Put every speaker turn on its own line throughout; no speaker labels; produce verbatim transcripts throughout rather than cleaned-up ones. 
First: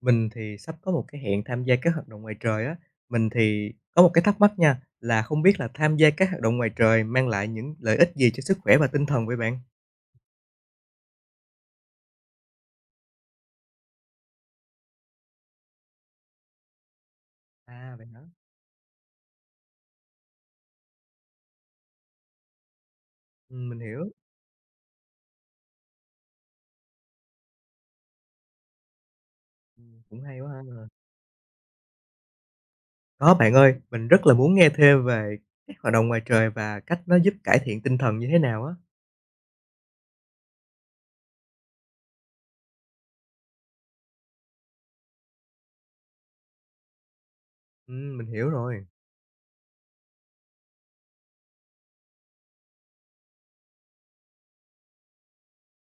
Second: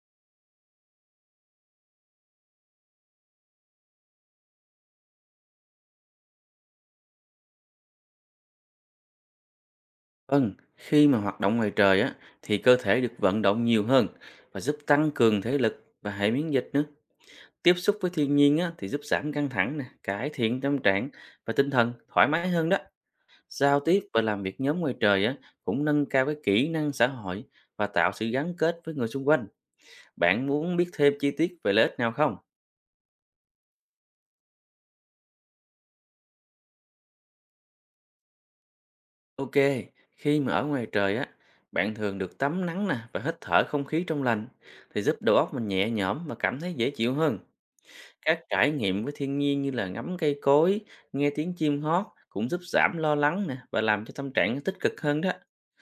Mình thì sắp có một cái hẹn tham gia các hoạt động ngoài trời á, mình thì có một cái thắc mắc nha, là không biết là tham gia các hoạt động ngoài trời mang lại những lợi ích gì cho sức khỏe và tinh thần vậy bạn?
Vâng, khi mà hoạt động ngoài trời á thì cơ thể được vận động nhiều hơn và giúp tăng cường thể lực và hệ miễn dịch nữa. Tiếp
À,
xúc
vậy
với
hả?
thiên nhiên á thì giúp giảm căng thẳng nè, cải thiện tâm trạng và tinh thần thoải mái hơn đó.
Ừm,
Giao
mình hiểu,
tiếp và làm việc nhóm ngoài trời á cũng nâng cao cái kỹ năng xã hội và tạo sự gắn kết với người xung quanh.
ừm, cũng hay
Bạn
quá
muốn
ha.
biết thêm chi tiết về lợi ích nào không?
Có bạn ơi, mình rất là muốn nghe thêm về các hoạt động ngoài trời và cách nó giúp cải thiện tinh thần như thế nào á.
Ok, khi mà ở ngoài trời á, bạn thường được tắm nắng nè và hít thở không khí trong lành thì giúp đầu óc mình nhẹ nhõm và cảm thấy dễ chịu hơn.
Ừm, mình
Các
hiểu
trải
rồi,
nghiệm với thiên nhiên như là ngắm cây cối, nghe tiếng chim hót cũng giúp giảm lo lắng nè và làm cho tâm trạng tích cực hơn đó.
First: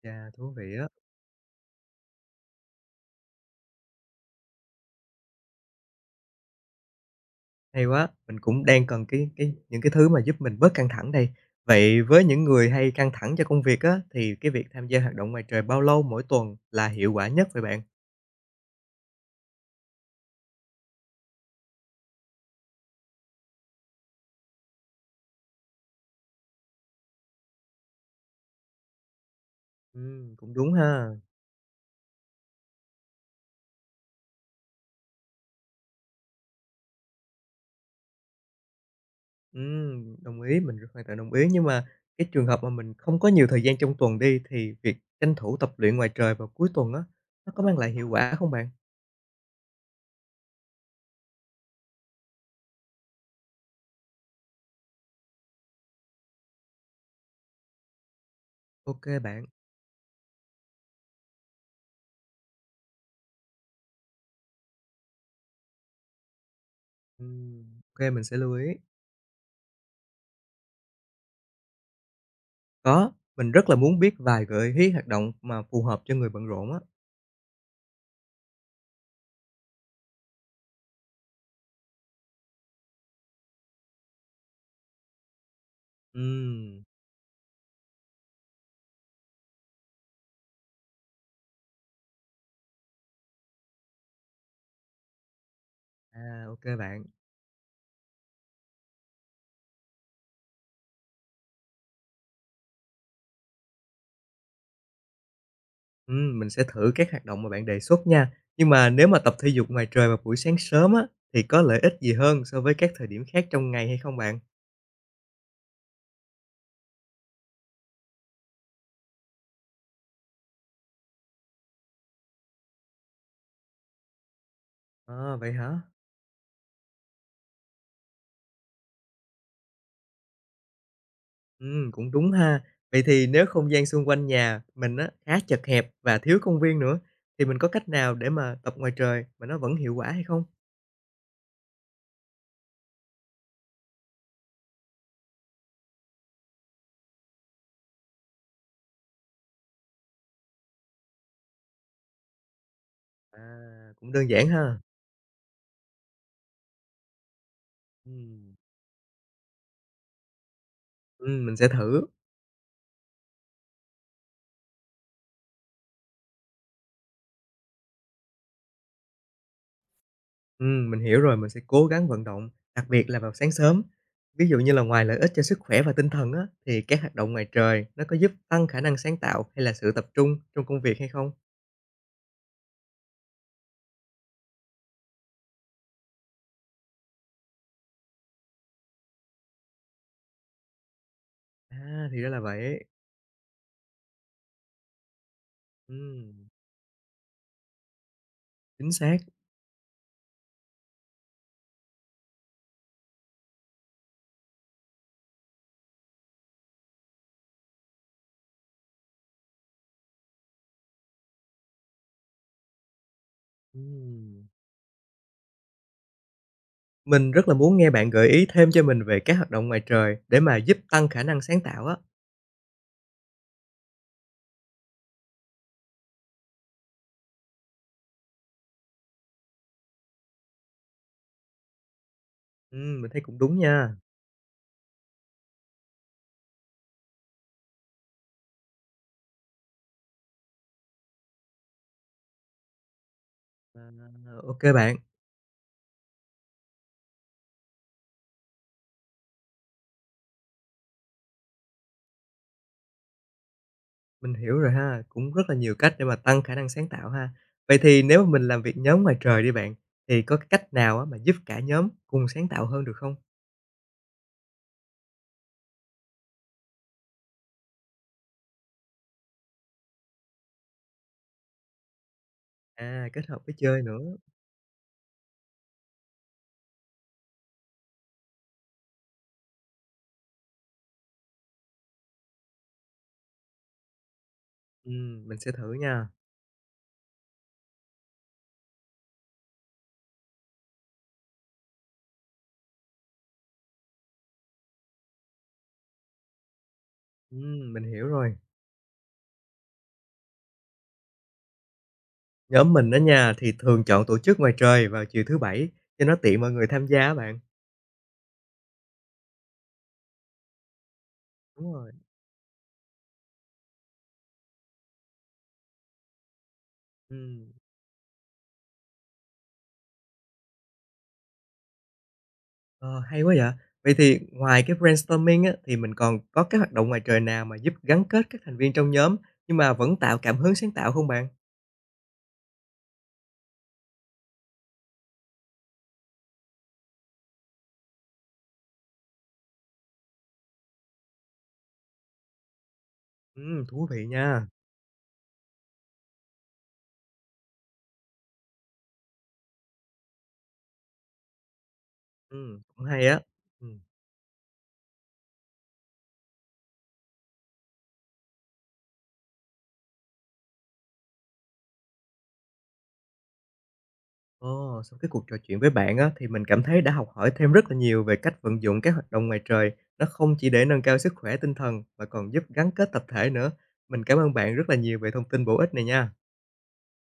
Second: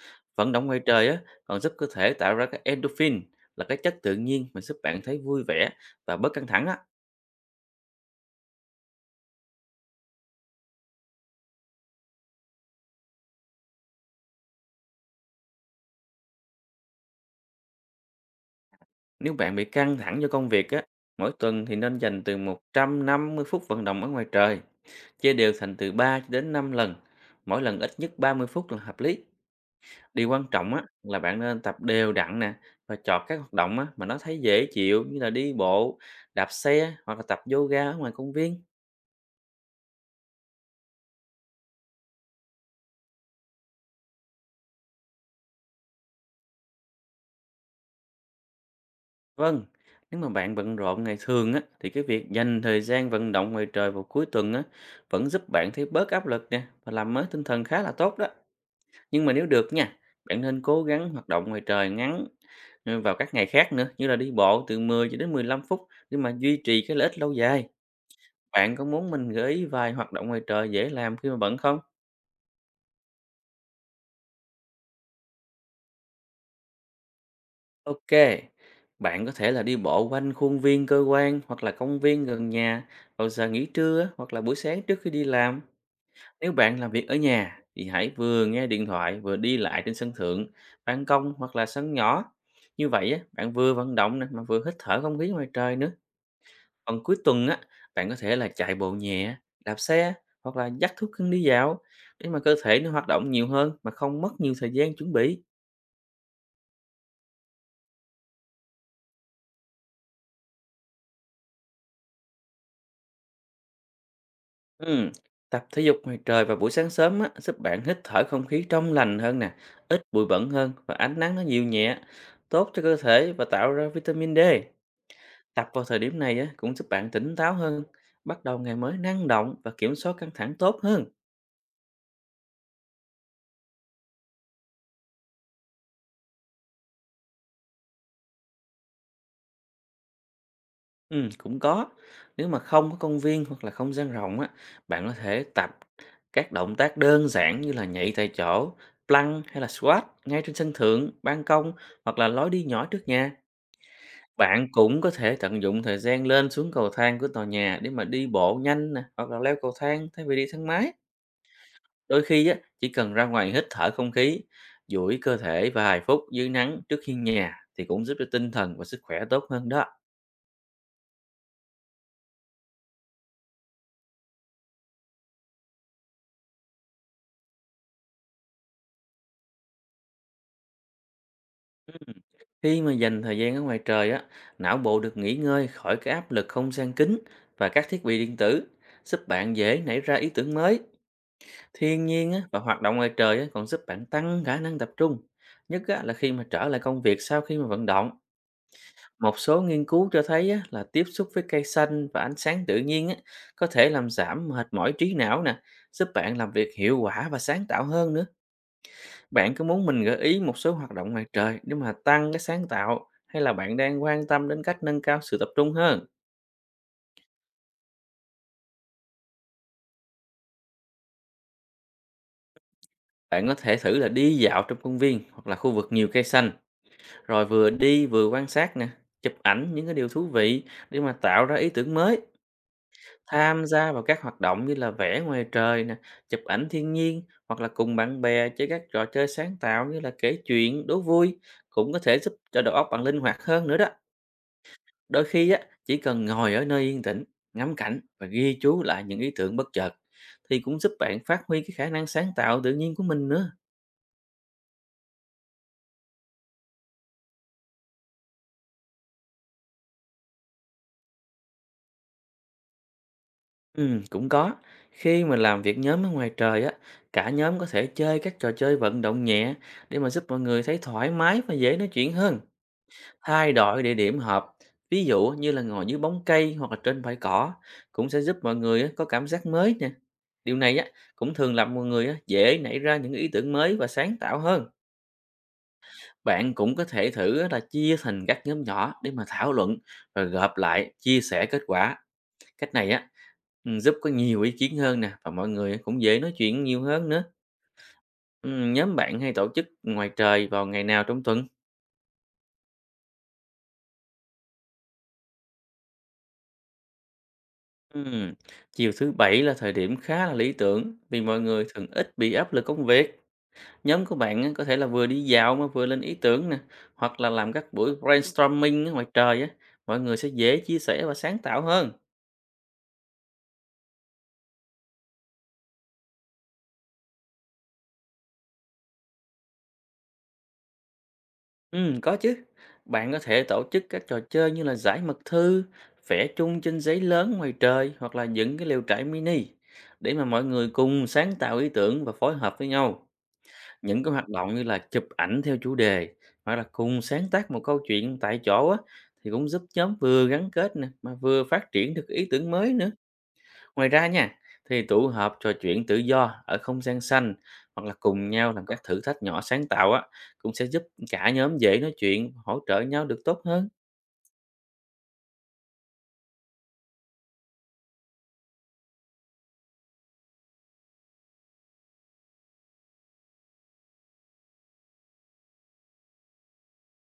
chà,
Vận
thú
động
vị
ngoài
á.
trời á còn giúp cơ thể tạo ra các endorphin là cái chất tự nhiên mà giúp bạn thấy vui vẻ và bớt căng thẳng á.
Hay quá, mình cũng đang cần cái cái những cái thứ mà giúp mình bớt căng thẳng đây. Vậy với những người hay căng thẳng cho công việc á, thì cái việc tham gia hoạt động ngoài trời bao lâu mỗi tuần là hiệu quả nhất vậy bạn?
Nếu bạn bị căng thẳng do công việc á, mỗi tuần thì nên dành từ một trăm năm mươi phút vận động ở ngoài trời, chia đều thành từ ba cho đến năm lần, mỗi lần ít nhất ba mươi phút là hợp lý. Điều
Ừm,
quan
cũng đúng
trọng á
ha.
là bạn nên tập đều đặn nè và chọn các hoạt động á mà nó thấy dễ chịu như là đi bộ, đạp xe hoặc là tập yoga ở ngoài công viên.
Ừm, đồng ý, mình hoàn toàn đồng ý. Nhưng mà cái trường hợp mà mình không có nhiều thời gian trong tuần đi, thì việc tranh thủ tập luyện ngoài trời vào cuối tuần á, nó có mang lại hiệu quả không bạn?
Vâng, nếu mà bạn bận rộn ngày thường á thì cái việc dành thời gian vận động ngoài trời vào cuối tuần á vẫn giúp bạn thấy bớt áp lực nè và làm mới tinh thần khá là tốt đó.
OK
Nhưng mà
bạn.
nếu được nha, bạn nên cố gắng hoạt động ngoài trời ngắn ừ, vào các ngày khác nữa như là đi bộ từ mười cho đến mười lăm phút để mà duy trì cái lợi ích lâu dài.
Ừm, OK, mình sẽ lưu ý.
Bạn có muốn mình gợi ý vài hoạt động ngoài trời dễ làm khi mà bận không?
Có, mình rất là muốn biết vài gợi ý hoạt động mà phù hợp cho người bận rộn á.
Ok, bạn có thể là đi bộ quanh khuôn viên cơ quan hoặc là công viên gần nhà vào giờ nghỉ trưa hoặc là buổi sáng trước khi đi làm. Nếu bạn
Ừm.
làm việc ở nhà thì hãy vừa nghe điện thoại vừa đi lại trên sân thượng, ban công hoặc là sân nhỏ. Như vậy á, bạn vừa vận động nè mà vừa hít thở không khí ngoài trời nữa.
À, ô bạn.
Còn cuối tuần á, bạn có thể là chạy bộ nhẹ, đạp xe hoặc là dắt thú cưng đi dạo để mà cơ thể nó hoạt động nhiều hơn mà không mất nhiều thời gian chuẩn bị.
Ừm, mình sẽ thử các hoạt động mà bạn đề xuất nha. Nhưng mà nếu mà tập thể dục ngoài trời vào buổi sáng sớm á, thì có lợi ích gì hơn so với các thời điểm khác trong ngày hay không bạn?
Ừm, Tập thể dục ngoài trời vào buổi sáng sớm á, giúp bạn hít thở không khí trong lành hơn nè, ít bụi bẩn hơn và ánh nắng nó nhiều nhẹ, tốt cho cơ thể và tạo ra vitamin D.
À, vậy
Tập
hả?
vào thời điểm này á, cũng giúp bạn tỉnh táo hơn, bắt đầu ngày mới năng động và kiểm soát căng thẳng tốt hơn.
Ừm, cũng đúng ha. Vậy thì nếu không gian xung quanh nhà mình á khá chật hẹp và thiếu công viên nữa, thì mình có cách nào để mà tập ngoài trời mà nó vẫn hiệu quả hay không?
Ừm, cũng có. Nếu mà không có công viên hoặc là không gian rộng á, bạn có thể tập các động tác đơn giản như là nhảy tại chỗ, plank hay là squat ngay trên sân thượng, ban công hoặc là lối đi nhỏ trước nhà.
À, cũng đơn giản
Bạn
ha.
cũng có thể tận dụng thời gian lên xuống cầu thang của tòa nhà để mà đi bộ
Ừm.
nhanh nè, hoặc là leo cầu thang thay vì đi thang máy.
Ừm, mình sẽ thử.
Đôi khi á, chỉ cần ra ngoài hít thở không khí, duỗi cơ thể vài phút dưới nắng trước hiên nhà thì cũng giúp cho tinh thần và sức khỏe tốt hơn đó.
Ừm, mình hiểu rồi, mình sẽ cố gắng vận động, đặc biệt là vào sáng sớm. Ví dụ như là ngoài lợi ích cho sức khỏe và tinh thần á, thì các hoạt động ngoài trời nó có giúp tăng khả năng sáng tạo hay là sự tập trung trong công việc hay không?
Khi mà dành thời gian ở ngoài trời á, não bộ được nghỉ ngơi khỏi cái áp lực không gian kính và các thiết bị điện tử, giúp bạn dễ nảy ra ý tưởng mới. Thiên
À, thì đó
nhiên
là
á, và hoạt
vậy.
động ngoài trời á, còn giúp bạn tăng khả năng tập trung, nhất á, là khi mà
Ừm,
trở lại công việc sau khi mà vận động.
chính xác.
Một số nghiên cứu cho thấy á, là tiếp xúc với cây xanh và ánh sáng tự nhiên á, có thể làm giảm mệt mỏi trí não nè, giúp bạn làm việc hiệu quả và sáng tạo hơn nữa. Bạn có muốn mình gợi ý một số hoạt động ngoài trời để mà tăng cái sáng tạo hay là bạn đang quan tâm
Ừm.
đến cách nâng cao sự tập trung hơn?
Mình rất là muốn nghe bạn gợi ý thêm cho mình về các hoạt động ngoài trời để mà giúp tăng khả năng sáng tạo á.
Bạn có thể thử là đi dạo trong công viên hoặc là khu vực nhiều cây xanh, rồi vừa đi vừa quan sát nè, chụp ảnh những cái điều thú vị để mà tạo ra ý tưởng mới.
Ừm, mình thấy cũng đúng
Tham gia
nha.
vào các hoạt động như là vẽ ngoài trời nè, chụp ảnh thiên nhiên hoặc là cùng bạn bè chơi các trò chơi sáng tạo như là kể chuyện, đố vui cũng có thể giúp cho đầu óc bạn linh hoạt hơn nữa
À,
đó.
ô bạn.
Đôi khi á, chỉ cần ngồi ở nơi yên tĩnh, ngắm cảnh và ghi chú lại những ý tưởng bất chợt thì cũng giúp bạn phát huy cái khả năng sáng tạo tự nhiên của mình nữa.
Mình hiểu rồi ha, cũng rất là nhiều cách để mà tăng khả năng sáng tạo ha. Vậy thì nếu mà mình làm việc nhóm ngoài trời đi bạn, thì có cái cách nào á mà giúp cả nhóm cùng sáng tạo hơn được không?
Ừ, cũng có. Khi mà làm việc nhóm ở ngoài trời á, cả nhóm có thể chơi các trò chơi vận động nhẹ để mà giúp mọi người thấy thoải mái và dễ nói chuyện hơn.
À, kết hợp
Thay
với chơi
đổi địa
nữa.
điểm họp, ví dụ như là ngồi dưới bóng cây hoặc là trên bãi cỏ cũng sẽ giúp mọi người á, có cảm giác mới nè. Điều này á cũng thường làm mọi người á, dễ nảy ra những ý tưởng mới và sáng tạo hơn.
Ừm, mình sẽ thử nha.
Bạn cũng có thể thử là chia thành các nhóm nhỏ để mà thảo luận và gộp lại, chia sẻ kết quả. Cách này á ừ, giúp có nhiều ý kiến hơn nè và mọi người cũng dễ nói chuyện nhiều hơn nữa.
Ừm, mình hiểu rồi.
Ừ, Nhóm bạn hay tổ chức ngoài trời vào ngày nào trong tuần?
Nhóm mình đó nha thì thường chọn tổ chức ngoài trời vào chiều thứ Bảy cho nó tiện mọi người tham gia á bạn.
Ừm, Chiều thứ bảy là thời điểm khá là lý tưởng vì mọi người
Đúng
thường
rồi.
ít bị áp lực công việc. Nhóm của bạn á, có thể là vừa đi dạo mà vừa lên ý tưởng nè, hoặc là làm
Ừm.
các buổi brainstorming ở ngoài trời á, mọi người sẽ dễ chia sẻ và sáng tạo hơn.
Ờ, hay quá vậy. Vậy thì ngoài cái brainstorming á, thì mình còn có cái hoạt động ngoài trời nào mà giúp gắn kết các thành viên trong nhóm nhưng mà vẫn tạo cảm hứng sáng tạo không bạn?
Ừm, có chứ. Bạn có thể tổ chức các trò chơi như là giải mật thư, vẽ chung trên giấy lớn ngoài trời hoặc là dựng cái lều trại mini để mà mọi người cùng sáng tạo ý tưởng và phối hợp với nhau.
Ừm, thú
Những
vị
cái hoạt
nha.
động như là chụp ảnh theo chủ đề hoặc là cùng sáng tác một câu chuyện tại chỗ á, thì cũng giúp nhóm vừa gắn kết nè mà vừa phát triển được ý tưởng
Ừm,
mới
cũng
nữa.
hay á. Ừm,
Ngoài ra nha, thì tụ họp trò chuyện tự do ở không gian xanh hoặc là cùng nhau làm các thử thách nhỏ sáng tạo á, cũng sẽ giúp cả nhóm dễ nói chuyện, hỗ trợ nhau được tốt hơn.
ồ, sau cái cuộc trò chuyện với bạn á, thì mình cảm thấy đã học hỏi thêm rất là nhiều về cách vận dụng các hoạt động ngoài trời. Nó không chỉ để nâng cao sức khỏe tinh thần mà còn giúp gắn kết tập thể nữa. Mình cảm ơn bạn rất là nhiều về thông tin bổ ích này nha.